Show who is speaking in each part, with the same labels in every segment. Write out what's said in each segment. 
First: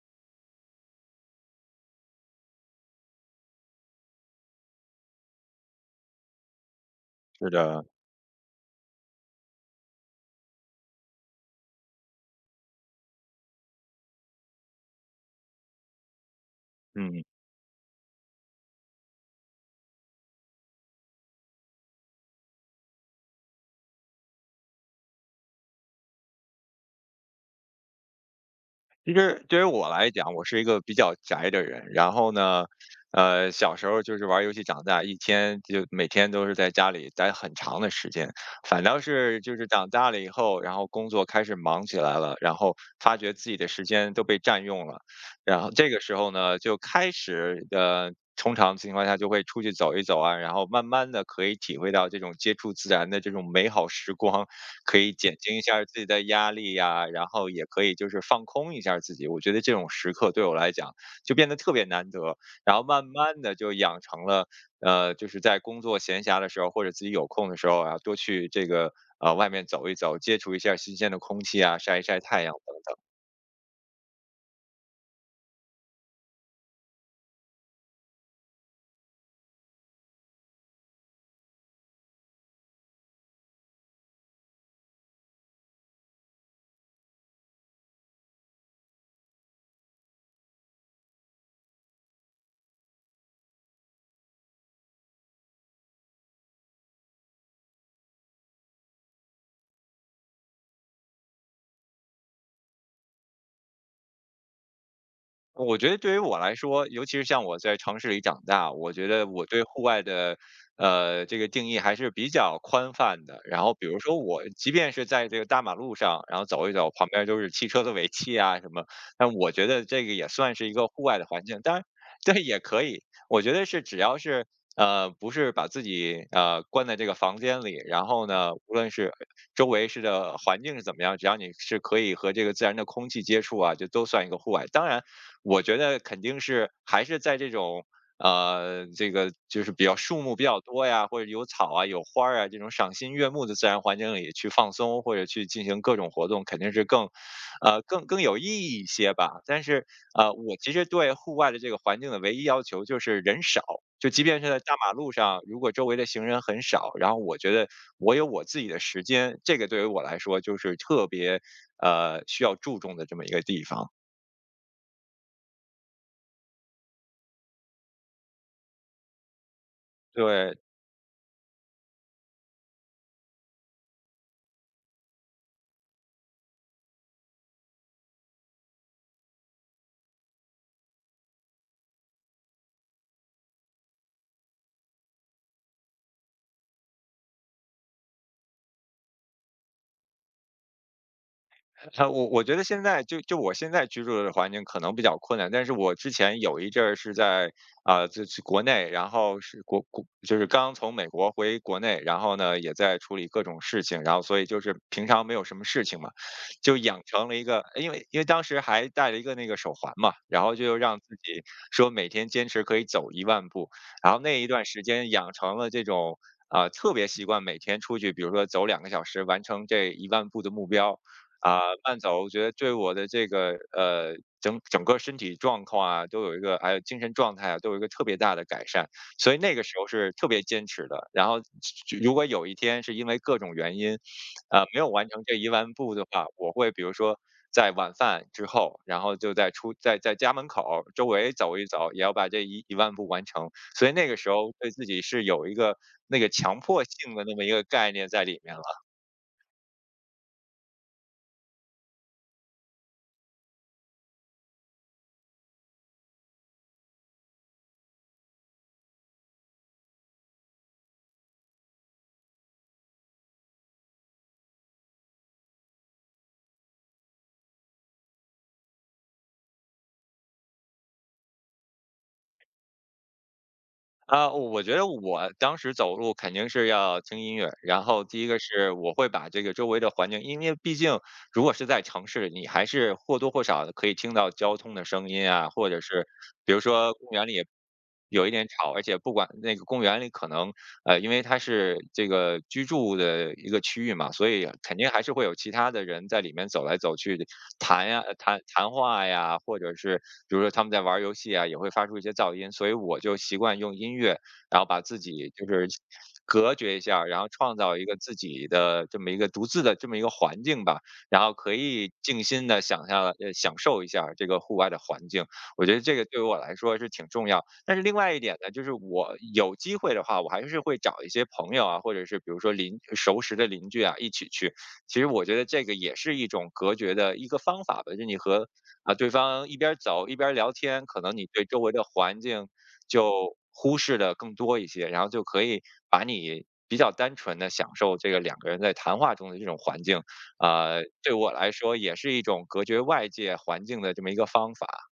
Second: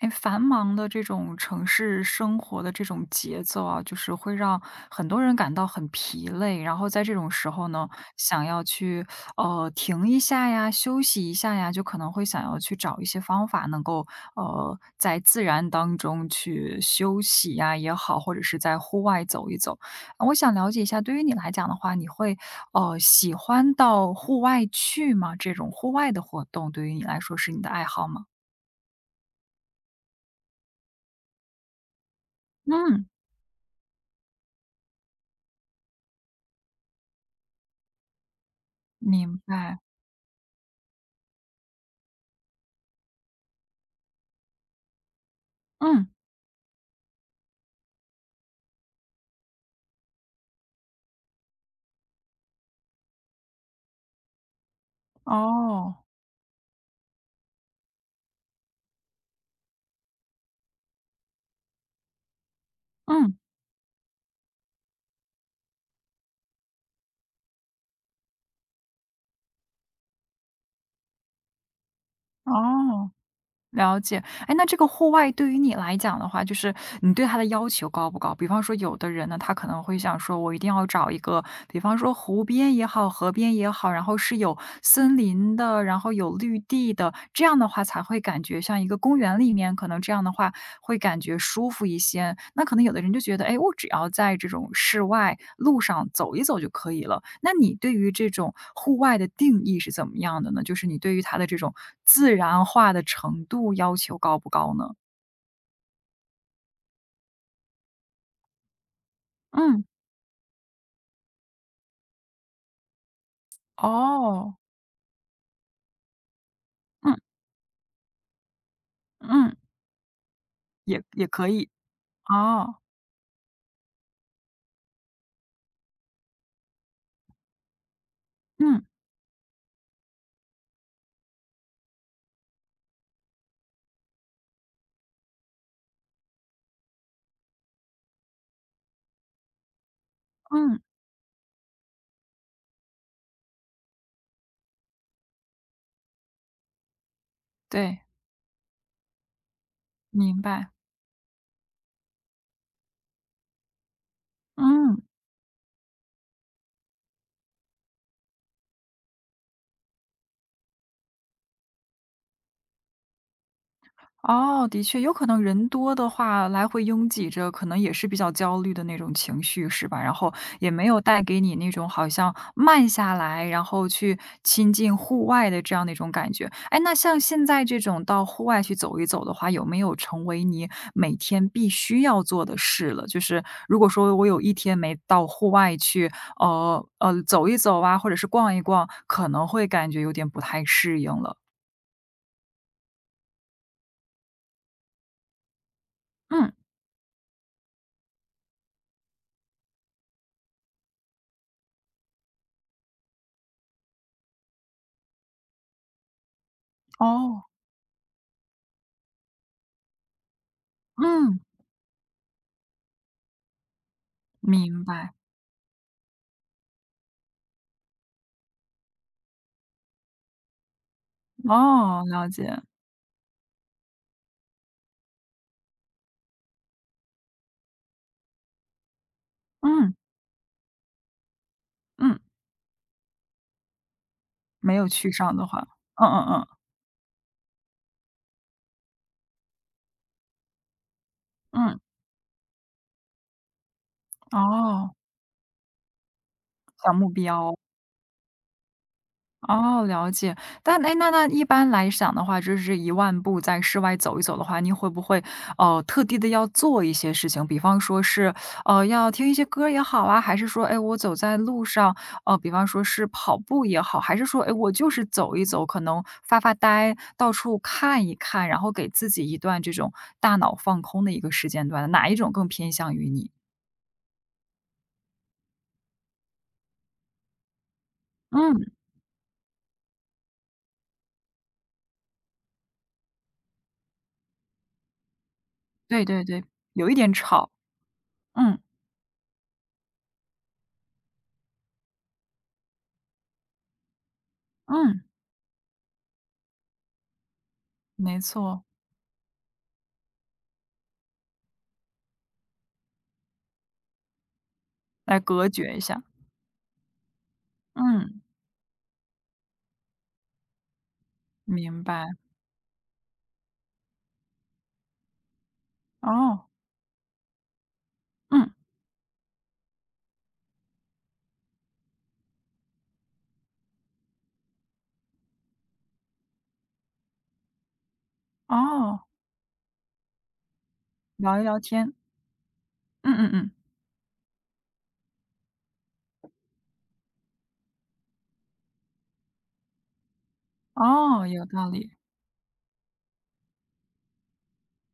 Speaker 1: 哎，繁忙的这种城市生活的这种节奏啊，就是会让很多人感到很疲累，然后在这种
Speaker 2: 是
Speaker 1: 时候
Speaker 2: 的，
Speaker 1: 呢，想要去停一下呀，休息一下呀，就可能会想要去找一些方法，能够在自然当中去休
Speaker 2: 嗯，
Speaker 1: 息呀也好，或者是在户外走一走。我想了解一下，对于你来讲的话，你会喜欢到户外去吗？这种户外的活动对于你来说是你的爱好吗？
Speaker 2: 其实对于我来讲，我是一个比较宅的人。然后呢，
Speaker 1: 嗯，
Speaker 2: 小时候就是玩儿游戏长大，一天就每天都是在家里待很长的时间。反倒
Speaker 1: 明
Speaker 2: 是就是
Speaker 1: 白。
Speaker 2: 长大了以后，然后工作开始忙起来了，然后发觉自己的时间都被占用了。然后这个
Speaker 1: 嗯，
Speaker 2: 时候呢，就开始通常情况下就会出去走一走啊，然后慢慢的可以体会到这种接触自然的这种美好时光，可以减轻一下儿
Speaker 1: 哦，
Speaker 2: 自己的压力呀，然后也可以就是放空一下儿自己。我觉得这种时刻对我来讲就变得特别难得，然后慢
Speaker 1: 嗯，
Speaker 2: 慢的就养成了，就是在工作闲暇的时候，或者自己有空的时候啊，多去这个，外面走一走，接触一下儿新鲜的空气啊，晒一晒太阳等等。
Speaker 1: 哦，了解。哎，那这个户外对于你来讲的话，就是你对它的要求高不高？比方说，有的人呢，他可能会想说，我一定要找一个，比方说湖边也好，河边也好，然后是有森林的，然后有绿地的，这样的话才会感觉像一个公园里面，可能这样的话会感觉舒服一些。那可能有的人就觉得，哎，我只要在这种室外路上走一走就可以了。那你对于这种户外的定义是怎么样的呢？就是你对于它的这种自然化的程度要求高不高呢？
Speaker 2: 我觉得对于我来说，尤其是像我在城市里长大，我觉得我对户
Speaker 1: 嗯，
Speaker 2: 外的，这个定义还是比较宽泛的。然后比如说我，
Speaker 1: 哦，
Speaker 2: 即便是在这个大马路上，然后走一走，旁
Speaker 1: 嗯
Speaker 2: 边都是汽车的尾气啊什么，但我
Speaker 1: 嗯，
Speaker 2: 觉得这个也算是一个
Speaker 1: 也
Speaker 2: 户外
Speaker 1: 也
Speaker 2: 的环
Speaker 1: 可
Speaker 2: 境。
Speaker 1: 以，
Speaker 2: 当然，这也
Speaker 1: 哦，
Speaker 2: 可以，我觉得是只要是不是把自己关在这个房间里，然后呢，无
Speaker 1: 嗯
Speaker 2: 论是周围是的环境是怎么样，只要你是可以和这个自然的空气接触啊，就都算一个户外。当然，我觉得肯定是还是在这种这个就是比较树木比较
Speaker 1: 嗯，
Speaker 2: 多呀，或者有草啊、有花儿啊这种赏心悦目的自然环境里去放松或者去进行各种活动，肯定是更呃
Speaker 1: 对，
Speaker 2: 更更有意义一些吧。但是
Speaker 1: 明
Speaker 2: 我
Speaker 1: 白，
Speaker 2: 其实对户外的这个环境的唯一要求就是人少，就即便是在大马
Speaker 1: 嗯。
Speaker 2: 路上，如果周围的行人很少，然后我觉得我有我自己的时间，这个对于我来说就是特别需要注重的这么一个地方。
Speaker 1: 哦，的确，有可能人多的话，来回拥挤着，可能也是比较焦虑的那种情绪，是吧？然后
Speaker 2: 对，
Speaker 1: 也没有带给你那种好像慢下来，然后去亲近户外的这样的一种感觉。哎，那像现在这种到户外去走一走的话，有没有成为你每天必须要做的事了？就是如果说我有一天没到户外去，走一走啊，或者是逛一逛，可能会感觉有点不太适应了。
Speaker 2: 我觉得现在就我现在居住的环境可能比较困难，但是我之前
Speaker 1: 嗯，
Speaker 2: 有一阵儿是在就是国内，然后是国就是刚从美国回国内，然后呢也在处理各种事情，然后所以就是平常没有什么事情嘛，就养成了一
Speaker 1: 哦，
Speaker 2: 个，因为当时还戴了一个那个手环嘛，然后就让自
Speaker 1: 嗯，
Speaker 2: 己说每天坚持可以走一万步，然后那一段时
Speaker 1: 明
Speaker 2: 间
Speaker 1: 白。
Speaker 2: 养成了这种。特别习惯每天出去，比如说走2个小时，完成这一万步的目标，啊，慢
Speaker 1: 哦，
Speaker 2: 走，我
Speaker 1: 了
Speaker 2: 觉得
Speaker 1: 解，
Speaker 2: 对我的这个整个身体状况啊，都有一个还有精神状态啊，都有一个特别大的改善。所以那个时候
Speaker 1: 嗯，
Speaker 2: 是特别坚持的。然后就如
Speaker 1: 嗯，
Speaker 2: 果有一天是因为各种原因，
Speaker 1: 没
Speaker 2: 没有
Speaker 1: 有
Speaker 2: 完
Speaker 1: 去
Speaker 2: 成这
Speaker 1: 上的
Speaker 2: 一
Speaker 1: 话，
Speaker 2: 万步的
Speaker 1: 嗯
Speaker 2: 话，
Speaker 1: 嗯
Speaker 2: 我会比如说在晚饭之后，然后就在出在在家门口儿周围走一
Speaker 1: 嗯，嗯，
Speaker 2: 走，也要把这一万步完成。所以那个时候对自
Speaker 1: 哦，
Speaker 2: 己是有一个那个强迫
Speaker 1: 小目
Speaker 2: 性的那么一
Speaker 1: 标。
Speaker 2: 个概念在里面了。
Speaker 1: 哦，了解。但哎诶，那那一般来讲的话，就是一万步在室外走一走的话，你会不会，特地的要做一些事情？比方说是，要听一些歌儿也好啊，还是说，哎我走在路上，比方说是跑步也好，还是说，哎我就是走一走，可能发发呆，到处看一看，然后给自己一段这种大脑放空的一个时间段，哪一种更偏向于你？
Speaker 2: 我觉得我当时走路肯定是要听音乐，然后第一个
Speaker 1: 嗯，
Speaker 2: 是我会把这个周围的环境，因为毕竟如果是在城市，你还是或多或少的可以听到交通的声音啊，或者
Speaker 1: 对
Speaker 2: 是
Speaker 1: 对对，
Speaker 2: 比如
Speaker 1: 有
Speaker 2: 说
Speaker 1: 一
Speaker 2: 公
Speaker 1: 点
Speaker 2: 园里
Speaker 1: 吵，
Speaker 2: 有一点
Speaker 1: 嗯，
Speaker 2: 吵，而且不管那个公园里可能因为它是这个居住的一个区域嘛，所以肯定还
Speaker 1: 嗯，
Speaker 2: 是会有其他的人在里面走来走去的，谈呀、
Speaker 1: 没
Speaker 2: 谈
Speaker 1: 错，
Speaker 2: 谈话呀，或者是比如说他们在玩儿游戏啊，也会发出一些噪音，所以我就习惯用音乐，然后把自
Speaker 1: 来
Speaker 2: 己就
Speaker 1: 隔
Speaker 2: 是
Speaker 1: 绝一下。
Speaker 2: 隔绝一下儿然后创造一个自
Speaker 1: 嗯，
Speaker 2: 己的这么一个独自的这么一个环境吧，然后可
Speaker 1: 明
Speaker 2: 以
Speaker 1: 白。
Speaker 2: 静心的想象，享受一下儿这个户外的环境，我觉得这个对于我
Speaker 1: 哦，
Speaker 2: 来说是挺重要的。但是另外一点呢，
Speaker 1: 嗯，
Speaker 2: 就是我有机会的话，我还是会找一些朋友啊，或者是比如说邻熟识的邻居啊，一起去。其实我觉得这个也是一种隔绝的一个方法吧，就你和
Speaker 1: 哦，
Speaker 2: 对方一边走一边聊天，可能你
Speaker 1: 聊一
Speaker 2: 对周
Speaker 1: 聊
Speaker 2: 围的
Speaker 1: 天。
Speaker 2: 环境
Speaker 1: 嗯嗯
Speaker 2: 就
Speaker 1: 嗯，
Speaker 2: 忽视的更多一些，然后就可以把你比较单纯的享受这个两个人在谈话中的这种环境。啊、对
Speaker 1: 哦，
Speaker 2: 我
Speaker 1: 有
Speaker 2: 来
Speaker 1: 道
Speaker 2: 说
Speaker 1: 理。
Speaker 2: 也是一种隔绝外界环境的这么一个方法。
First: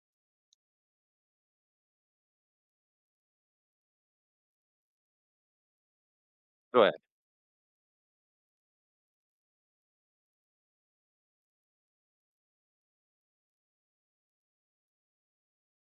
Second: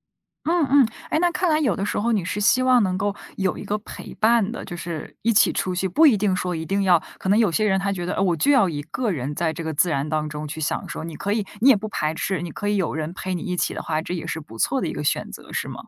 Speaker 1: 嗯嗯，哎，那看来有的时候你是希望能够有一个陪伴的，就是一起出去，不一定说一定
Speaker 2: 对，
Speaker 1: 要可能有些人他觉得，我就要一个人在这个自然当中去享受，你可以你也不排斥，你可以有人陪你一起的话，这也是不错的一个选择，是吗？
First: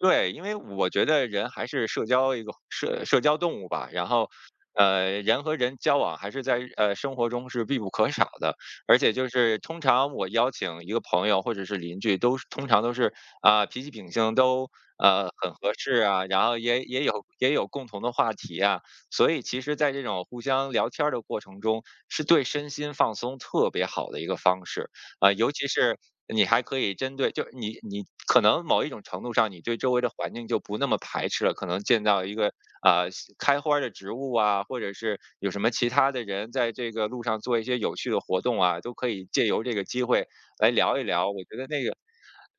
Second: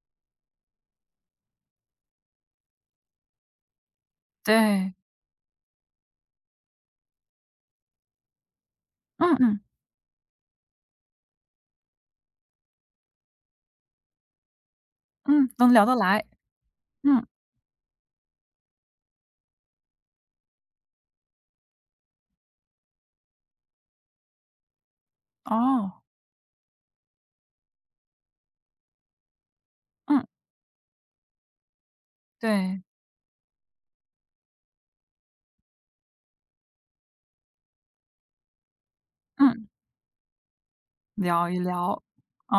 Speaker 2: 对，因为我觉得人还是一个社交动物吧，然后，
Speaker 1: 对，
Speaker 2: 人和人交往还是在生活中是必不可少的，而且就
Speaker 1: 嗯
Speaker 2: 是
Speaker 1: 嗯
Speaker 2: 通常我邀请一个朋友或者是邻居，都是通常都是脾气秉性都
Speaker 1: 嗯，
Speaker 2: 很合
Speaker 1: 能聊得
Speaker 2: 适
Speaker 1: 来。
Speaker 2: 啊，然后也也有
Speaker 1: 嗯，
Speaker 2: 也有共同的话题啊，所以其实，在这种互相聊天儿的过程中，是对身心放松特别好的一个方式。尤其是
Speaker 1: 哦，
Speaker 2: 你还可以针对，就你可能某一种程度上，你对周围的
Speaker 1: 嗯，
Speaker 2: 环境就不那么排斥了，可能见到一个
Speaker 1: 对，
Speaker 2: 西开花儿的植物啊，或者是有什么其他的人在这个路上做一些有趣的活动啊，都可以借由
Speaker 1: 嗯，
Speaker 2: 这个机会来聊一聊。我
Speaker 1: 聊
Speaker 2: 觉
Speaker 1: 一
Speaker 2: 得那个
Speaker 1: 聊。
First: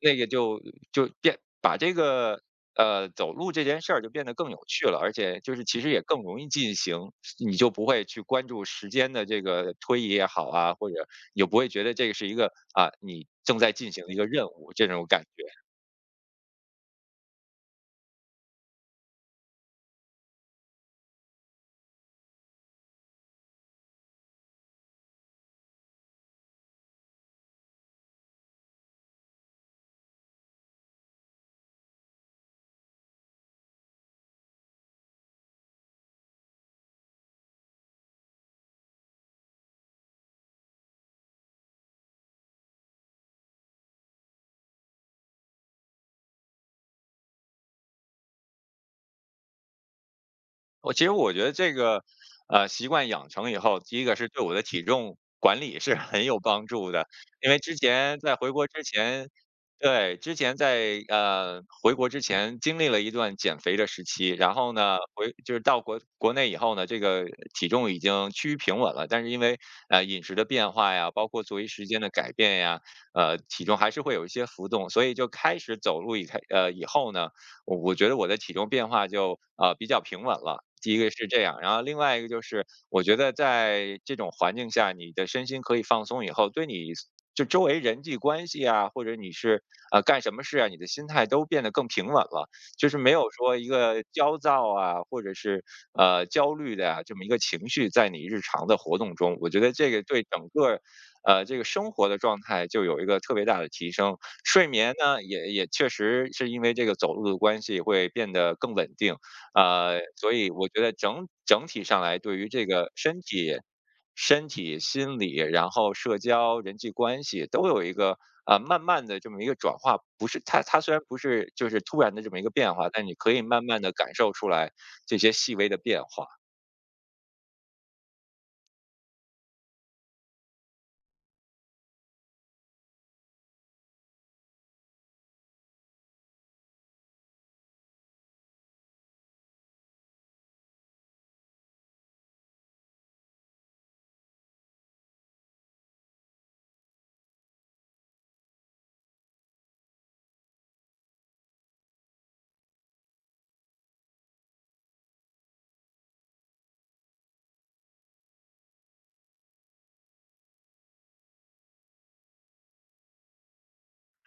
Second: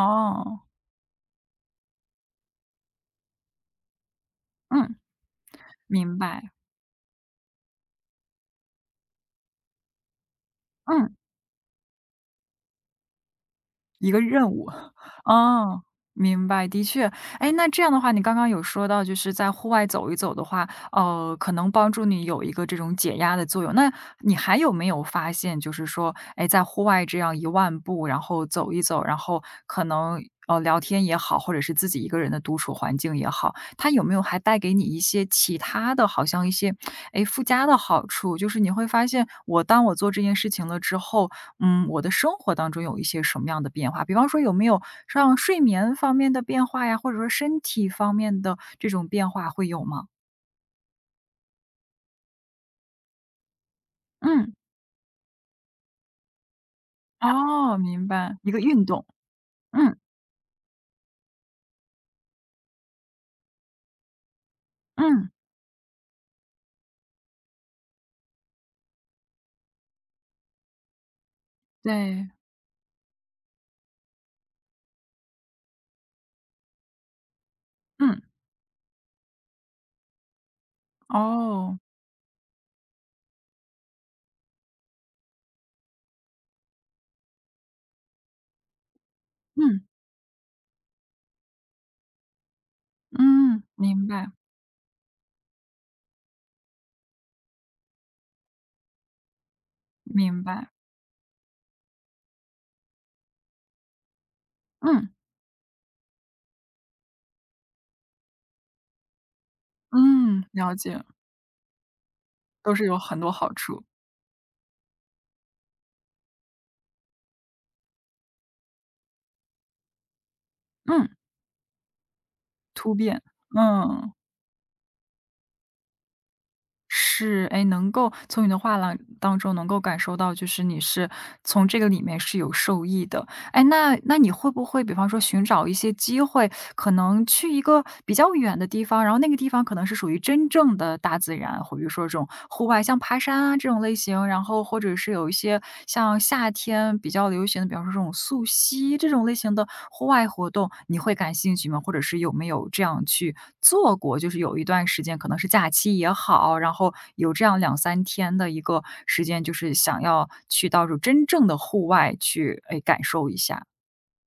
Speaker 2: 那个就就变把这个走路这件事儿就变得更有趣
Speaker 1: 嗯，
Speaker 2: 了，而且就是其实也
Speaker 1: 明
Speaker 2: 更容易
Speaker 1: 白，
Speaker 2: 进行，你就不会去关注时间的这个推移也好啊，或者
Speaker 1: 嗯，
Speaker 2: 也不会觉得这个是一个你正在进行
Speaker 1: 一
Speaker 2: 的一
Speaker 1: 个
Speaker 2: 个任
Speaker 1: 任务，
Speaker 2: 务这 种感觉。
Speaker 1: 哦，明白，的确，哎，那这样的话，你刚刚有说到，就是在户外走一走的话，可能帮助你有一个这种解压的作用。那你还有没有发现，就是说，哎，在户外这样一万步，然后走一走，然后可能聊天也好，或者是自己一个人的独处环境也好，它有没有还带给你一些其他的，好像一些哎附加的好处？就是你会发现，我当我做这件事情了之后，嗯，我的生活当中有一些什么样的变化？比方说有没有像睡眠方面的变化呀，或者说身体方面的这种变化会有吗？
Speaker 2: 我其实我觉得这个，习惯养成以后，第一个是对
Speaker 1: 嗯，
Speaker 2: 我的体重管理是很有帮助的。因为
Speaker 1: 啊
Speaker 2: 之
Speaker 1: 哦，明
Speaker 2: 前在
Speaker 1: 白，一
Speaker 2: 回
Speaker 1: 个
Speaker 2: 国之
Speaker 1: 运动，
Speaker 2: 前
Speaker 1: 嗯，
Speaker 2: 对，之前在，回国之前经历了一段减肥的时期，然后呢，
Speaker 1: 嗯，
Speaker 2: 回就是到国内以后呢，这个体重已经趋于平稳了，但是因为，饮食的变化呀，包括作息时间的
Speaker 1: 对，
Speaker 2: 改变呀，体重还是会有一些浮动。所以就开始走路以后呢，我觉得
Speaker 1: 嗯，
Speaker 2: 我的体重变化就比较平稳了。第一个是这样，然
Speaker 1: 哦，
Speaker 2: 后另外一个就是，我觉得在这种环境下，你的身心可以放松以后，对你就周围人际关系啊，或者你是
Speaker 1: 嗯，
Speaker 2: 干什么事啊，你的心态都变得更平稳了，就是没有说
Speaker 1: 嗯，
Speaker 2: 一个
Speaker 1: 明白，
Speaker 2: 焦躁啊，或者是焦虑的呀、这么一个情绪在你日常的活动中，我觉得这个对
Speaker 1: 明
Speaker 2: 整
Speaker 1: 白，
Speaker 2: 个这个生活的状态就有一个特别大的提升。睡眠
Speaker 1: 嗯，
Speaker 2: 呢，也也确实是因为这个走路的关系会变得更稳定，所
Speaker 1: 嗯，
Speaker 2: 以我
Speaker 1: 了
Speaker 2: 觉得
Speaker 1: 解，
Speaker 2: 整体上来，对于这
Speaker 1: 都是
Speaker 2: 个
Speaker 1: 有
Speaker 2: 身
Speaker 1: 很多好
Speaker 2: 体、
Speaker 1: 处，
Speaker 2: 心理，然后社交、人际关系都有一个慢慢的这么一个转化。不是它虽然
Speaker 1: 嗯，
Speaker 2: 不是就是突然的这么一个变化，
Speaker 1: 突
Speaker 2: 但你
Speaker 1: 变，
Speaker 2: 可以慢慢的
Speaker 1: 嗯。
Speaker 2: 感受出来这些细微的变化。
Speaker 1: 是，哎，能够从你的话廊当中能够感受到，就是你是从这个里面是有受益的。哎，那你会不会比方说寻找一些机会，可能去一个比较远的地方，然后那个地方可能是属于真正的大自然，或者说这种户外，像爬山啊这种类型，然后或者是有一些像夏天比较流行的，比方说这种溯溪这种类型的户外活动，你会感兴趣吗？或者是有没有这样去做过，就是有一段时间可能是假期也好，然后有这样2、3天的一个时间，就是想要去到时候真正的户外去，哎，感受一下。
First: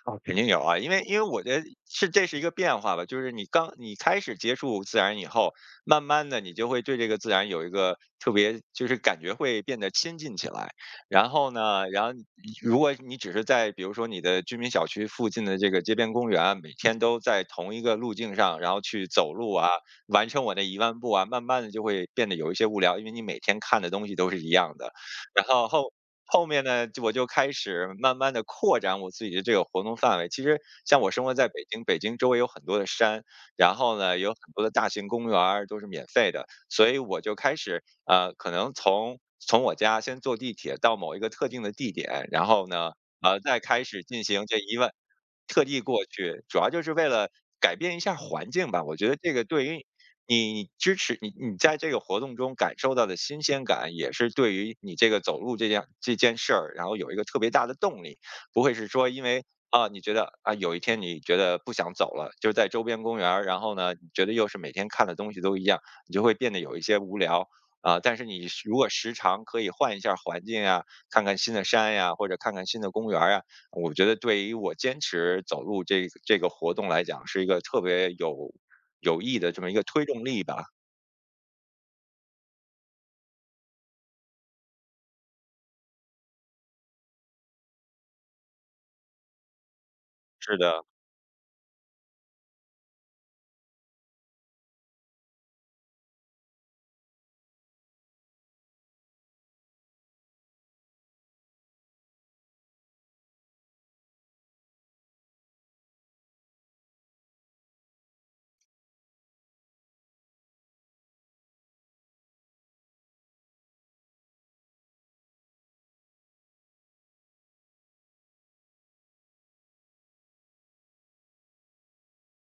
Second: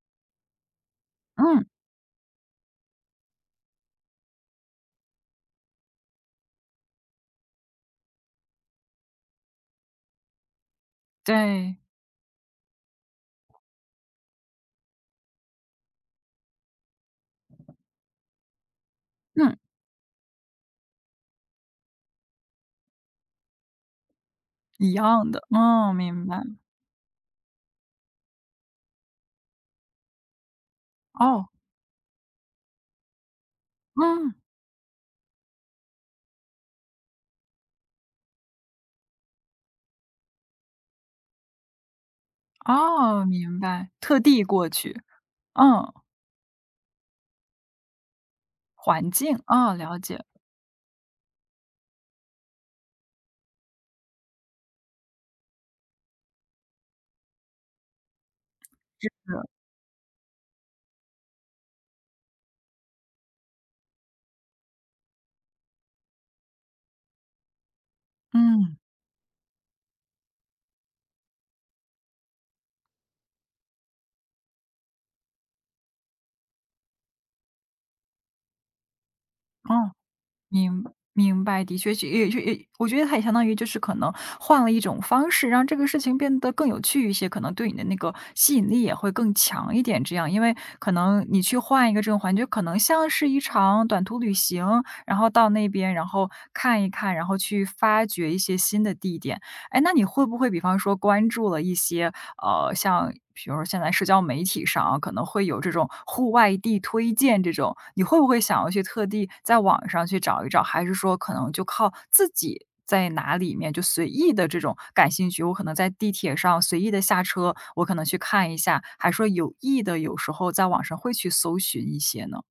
Speaker 2: 哦，肯定有啊，因为我觉得
Speaker 1: 嗯，
Speaker 2: 这是一个变化吧，就是你开始接触自然以后，慢慢的你就会对这个自然有一个特别，就是感觉会变得亲近起来。然后
Speaker 1: 对，
Speaker 2: 呢，然后如果你只是在比如说你的居民小区附近的这个街边公园啊，每天都在同一个路径上，然后去走路
Speaker 1: 嗯，
Speaker 2: 啊，完成我那1万步啊，慢慢的就会变得有一些无聊，因为你每天看的东西都是一样
Speaker 1: 一
Speaker 2: 的。
Speaker 1: 样的，
Speaker 2: 然
Speaker 1: 嗯，明白。
Speaker 2: 后面呢，我就开始慢慢的扩展我自己的这个活动范围。其实像我生活在
Speaker 1: 哦，
Speaker 2: 北京，北京周围有很多的山，然后呢，有
Speaker 1: 嗯，
Speaker 2: 很多的大型公园儿都是免费的，所以我就开始，可能从我家先坐地铁到某一个特定的地点，然后呢，
Speaker 1: 哦，
Speaker 2: 再
Speaker 1: 明
Speaker 2: 开
Speaker 1: 白，
Speaker 2: 始
Speaker 1: 特
Speaker 2: 进
Speaker 1: 地
Speaker 2: 行这
Speaker 1: 过
Speaker 2: 一问，
Speaker 1: 去，
Speaker 2: 特地
Speaker 1: 嗯，
Speaker 2: 过去，主要就是为了改变一下环境吧。我觉
Speaker 1: 环
Speaker 2: 得这
Speaker 1: 境，
Speaker 2: 个对
Speaker 1: 哦，
Speaker 2: 于
Speaker 1: 了解，
Speaker 2: 你支持你在这个活动中感受到的新鲜感，也是对于你这个走路这件事儿，然后有一个特别大的动力，不会是说
Speaker 1: 是
Speaker 2: 因为啊，你觉得啊有一天你觉得不想走了，就在周边公园儿，然后呢，你觉得又是每天看的东西都一样，你就会变得有一些无聊啊。但是你如
Speaker 1: 嗯，
Speaker 2: 果时常可以换一下环境啊，看看新的山呀、或者看看新的公园儿啊，我觉得对于我坚持走路这个活动来讲，是一个特别有益的这么一个
Speaker 1: 哦。
Speaker 2: 推动力吧。
Speaker 1: 明明白，的确是也我觉得它也相当于就是可能换了一种方式，让这个事情变得更有趣一些，可能对你的那个吸引力也会更强一点。这样，因为
Speaker 2: 是的，
Speaker 1: 可能你去换一个这种环境，可能像是一场短途旅行，然后到那边，然后看一看，然后去发掘一些新的地点。哎，那你会不会比方说关注了一些，像比如说现在社交媒体上啊，可能会有这种户外地推荐这种，你会不会想要去特地在网上去找一找，还是说可能就靠自己在哪里面就随意的这种感兴趣，我可能在地铁上随意的下车，我可能去看一下，还说有意的有时候在网上会去搜寻一些呢？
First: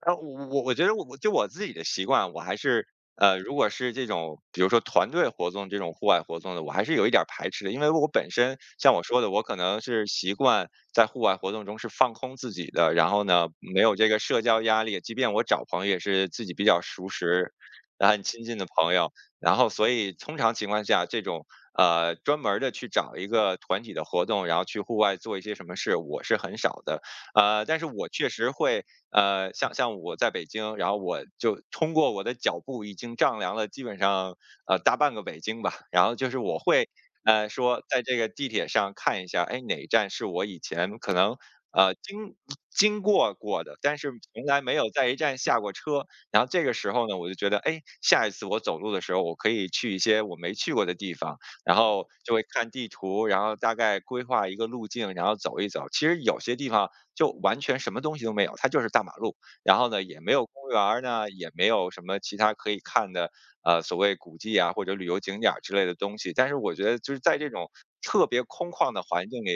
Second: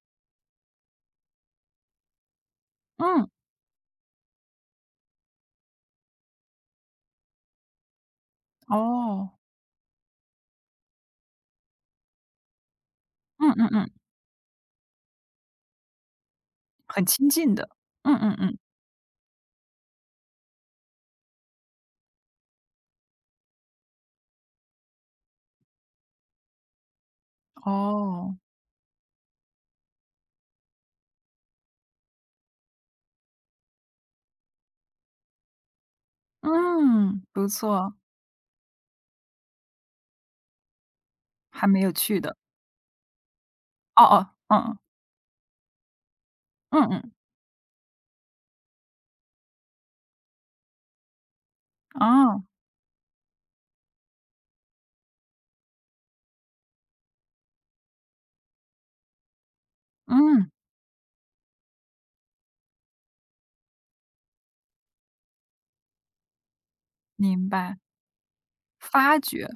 Speaker 2: 我觉得我自己的习惯，我还是
Speaker 1: 嗯，
Speaker 2: 如果是这种比如说团队活动这种户外活动的，我还是有一点儿排斥的，因为我本身像我说的，
Speaker 1: 哦，
Speaker 2: 我可能是习惯在户外活动中是放空自己的，然后呢，
Speaker 1: 嗯嗯
Speaker 2: 没
Speaker 1: 嗯，
Speaker 2: 有这个社交压力，即便我找朋友也是自己比较
Speaker 1: 很
Speaker 2: 熟
Speaker 1: 亲
Speaker 2: 识、
Speaker 1: 近的，
Speaker 2: 然后
Speaker 1: 嗯
Speaker 2: 很
Speaker 1: 嗯
Speaker 2: 亲近
Speaker 1: 嗯，
Speaker 2: 的朋友，然后所以通常情况下，这种专门的去找一个团体的活动，然后去户外做一些什么事，我是很少的。但是我确
Speaker 1: 哦，
Speaker 2: 实会像我在北京，然后我就通过我的脚步已经丈量了基本上大半个北京吧。然后就是我会
Speaker 1: 嗯，不
Speaker 2: 说
Speaker 1: 错。
Speaker 2: 在这个地铁上看一下，哎，哪一站是我以前可能
Speaker 1: 还没有
Speaker 2: 呃
Speaker 1: 去
Speaker 2: 经
Speaker 1: 的，
Speaker 2: 过过的，但是
Speaker 1: 哦
Speaker 2: 从来没
Speaker 1: 哦，
Speaker 2: 有在一站下过车。然后这个
Speaker 1: 嗯，
Speaker 2: 时
Speaker 1: 嗯
Speaker 2: 候
Speaker 1: 嗯
Speaker 2: 呢，我就觉得，哎，下一次我走路的时候，我可以去一些我没去过的地方，然
Speaker 1: 嗯，
Speaker 2: 后就会
Speaker 1: 哦，
Speaker 2: 看地图，然后大概规划一个路径，然后走一走。其实有些地方就完全什么东西都没有，它就是大马路。然后呢，也没有
Speaker 1: 嗯，
Speaker 2: 公园儿呢，也没有什么其他可以看的，所谓古迹啊或者旅游景点儿之类的东西。但是我觉得就是在这
Speaker 1: 明
Speaker 2: 种
Speaker 1: 白，
Speaker 2: 特别空旷的
Speaker 1: 发
Speaker 2: 环境
Speaker 1: 掘，
Speaker 2: 里，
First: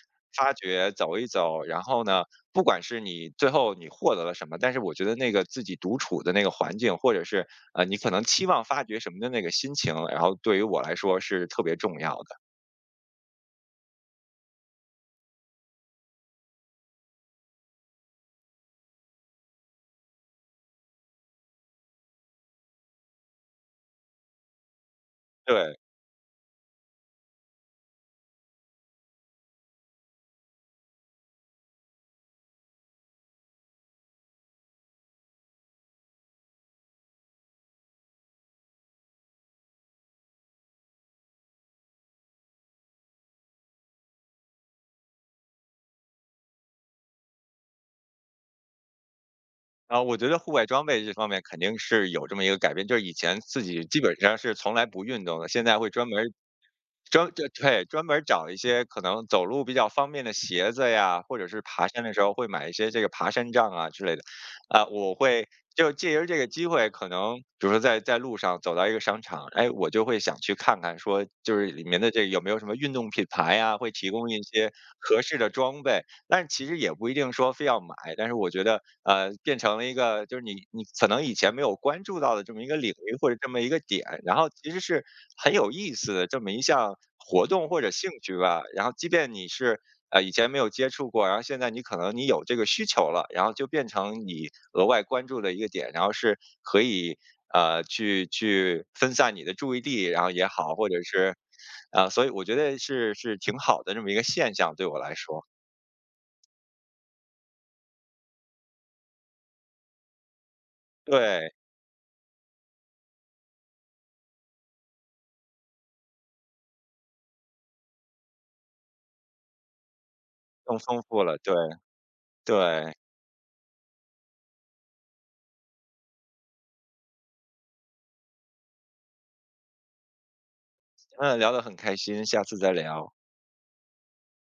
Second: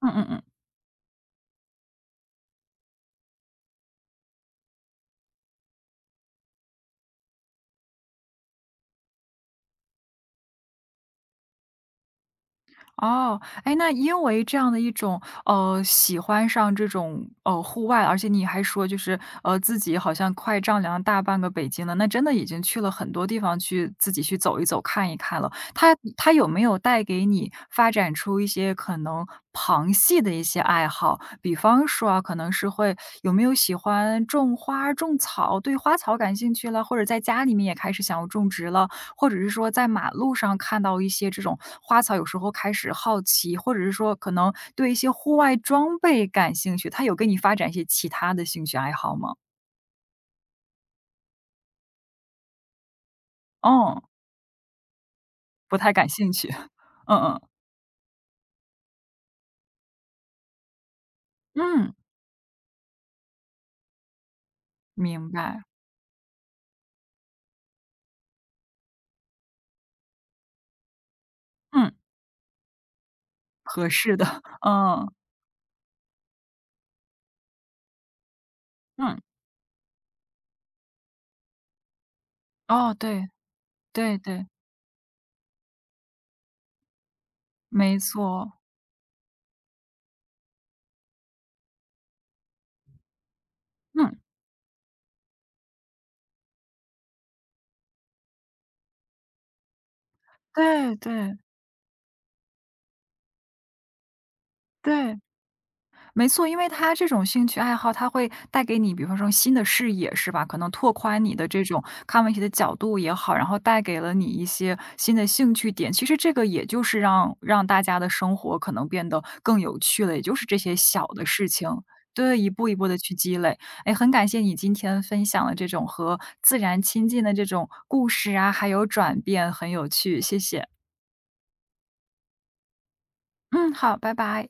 Speaker 1: 嗯嗯嗯
Speaker 2: 发掘走一走，然后呢，不管是你最后你获得了什么，但是我觉得那个自己独处的那个环境，或者是你可能期望发掘什么的那个心情，然后对于我来说是特别重要的。
Speaker 1: 哦，哎，那因为这样的一种，喜欢上这种，户外，而且你还说就是，自己好像快丈量大半个北京了，那真的已经去了很多地方去自己去走一走、看一看了。
Speaker 2: 对，
Speaker 1: 它有没有带给你发展出一些可能旁系的一些爱好？比方说啊，可能是会有没有喜欢种花、种草，对花草感兴趣了，或者在家里面也开始想要种植了，或者是说在马路上看到一些这种花草，有时候开始好奇，或者是说可能对一些户外装备感兴趣，他有给你发展一些其他的兴趣爱好吗？
Speaker 2: 啊，我觉得户外装备这方面肯定是有这么一个改变，就是以前自己基
Speaker 1: 嗯，
Speaker 2: 本上是从来不运动的，现在
Speaker 1: 不
Speaker 2: 会
Speaker 1: 太感
Speaker 2: 专门儿
Speaker 1: 兴趣，嗯
Speaker 2: 专
Speaker 1: 嗯，
Speaker 2: 这对专门儿找一些可能走路比较方便的鞋子呀，或者是爬
Speaker 1: 嗯，
Speaker 2: 山的时候会买一些这个爬山杖啊之类的。啊，我
Speaker 1: 明
Speaker 2: 会
Speaker 1: 白，
Speaker 2: 就借由这个机会，可能比如说在路上走到一个商场，哎，我就会想去看看，说就是里
Speaker 1: 嗯，
Speaker 2: 面的这个有没有什么运动品牌呀，
Speaker 1: 合
Speaker 2: 会提
Speaker 1: 适的，
Speaker 2: 供一 些
Speaker 1: 嗯，
Speaker 2: 合适的装备。但是其实也不一定说非要买，但是我觉得
Speaker 1: 嗯，
Speaker 2: 变成了一个就是你可能以前没有关注到的这么一个领
Speaker 1: 哦，
Speaker 2: 域
Speaker 1: 对，
Speaker 2: 或者这么一个点，
Speaker 1: 对
Speaker 2: 然
Speaker 1: 对，
Speaker 2: 后其实是很有意思的这么一项活动或者
Speaker 1: 没
Speaker 2: 兴趣
Speaker 1: 错，
Speaker 2: 吧。然后即便你是以前没有接触过，然后现在你可能你有这个需求了，然后就变
Speaker 1: 嗯，
Speaker 2: 成你额外关注的一个点，然后是可以去分散你的注意力，然后也好，或
Speaker 1: 对
Speaker 2: 者是
Speaker 1: 对
Speaker 2: 啊、所以我觉得是挺好的这么一个现象，对我来
Speaker 1: 对。
Speaker 2: 说，
Speaker 1: 没错，因为他这种兴趣爱好，他会带给你，比方说新的视野，是吧？可能拓宽你的
Speaker 2: 对，
Speaker 1: 这种看问题的角度也好，然后带给了你一些新的兴趣点。其实这个也就是让大家的生活可能变得更有趣了，也就是这些
Speaker 2: 更丰
Speaker 1: 小
Speaker 2: 富
Speaker 1: 的
Speaker 2: 了，
Speaker 1: 事
Speaker 2: 对
Speaker 1: 情。对，一步一步
Speaker 2: 对。
Speaker 1: 的去积累，哎，很感谢你今天分享的这种和自然亲近的这种故事啊，还有转变，很有趣，谢谢。
Speaker 2: 嗯，聊得很开心，下次再聊。
Speaker 1: 嗯，好，拜拜。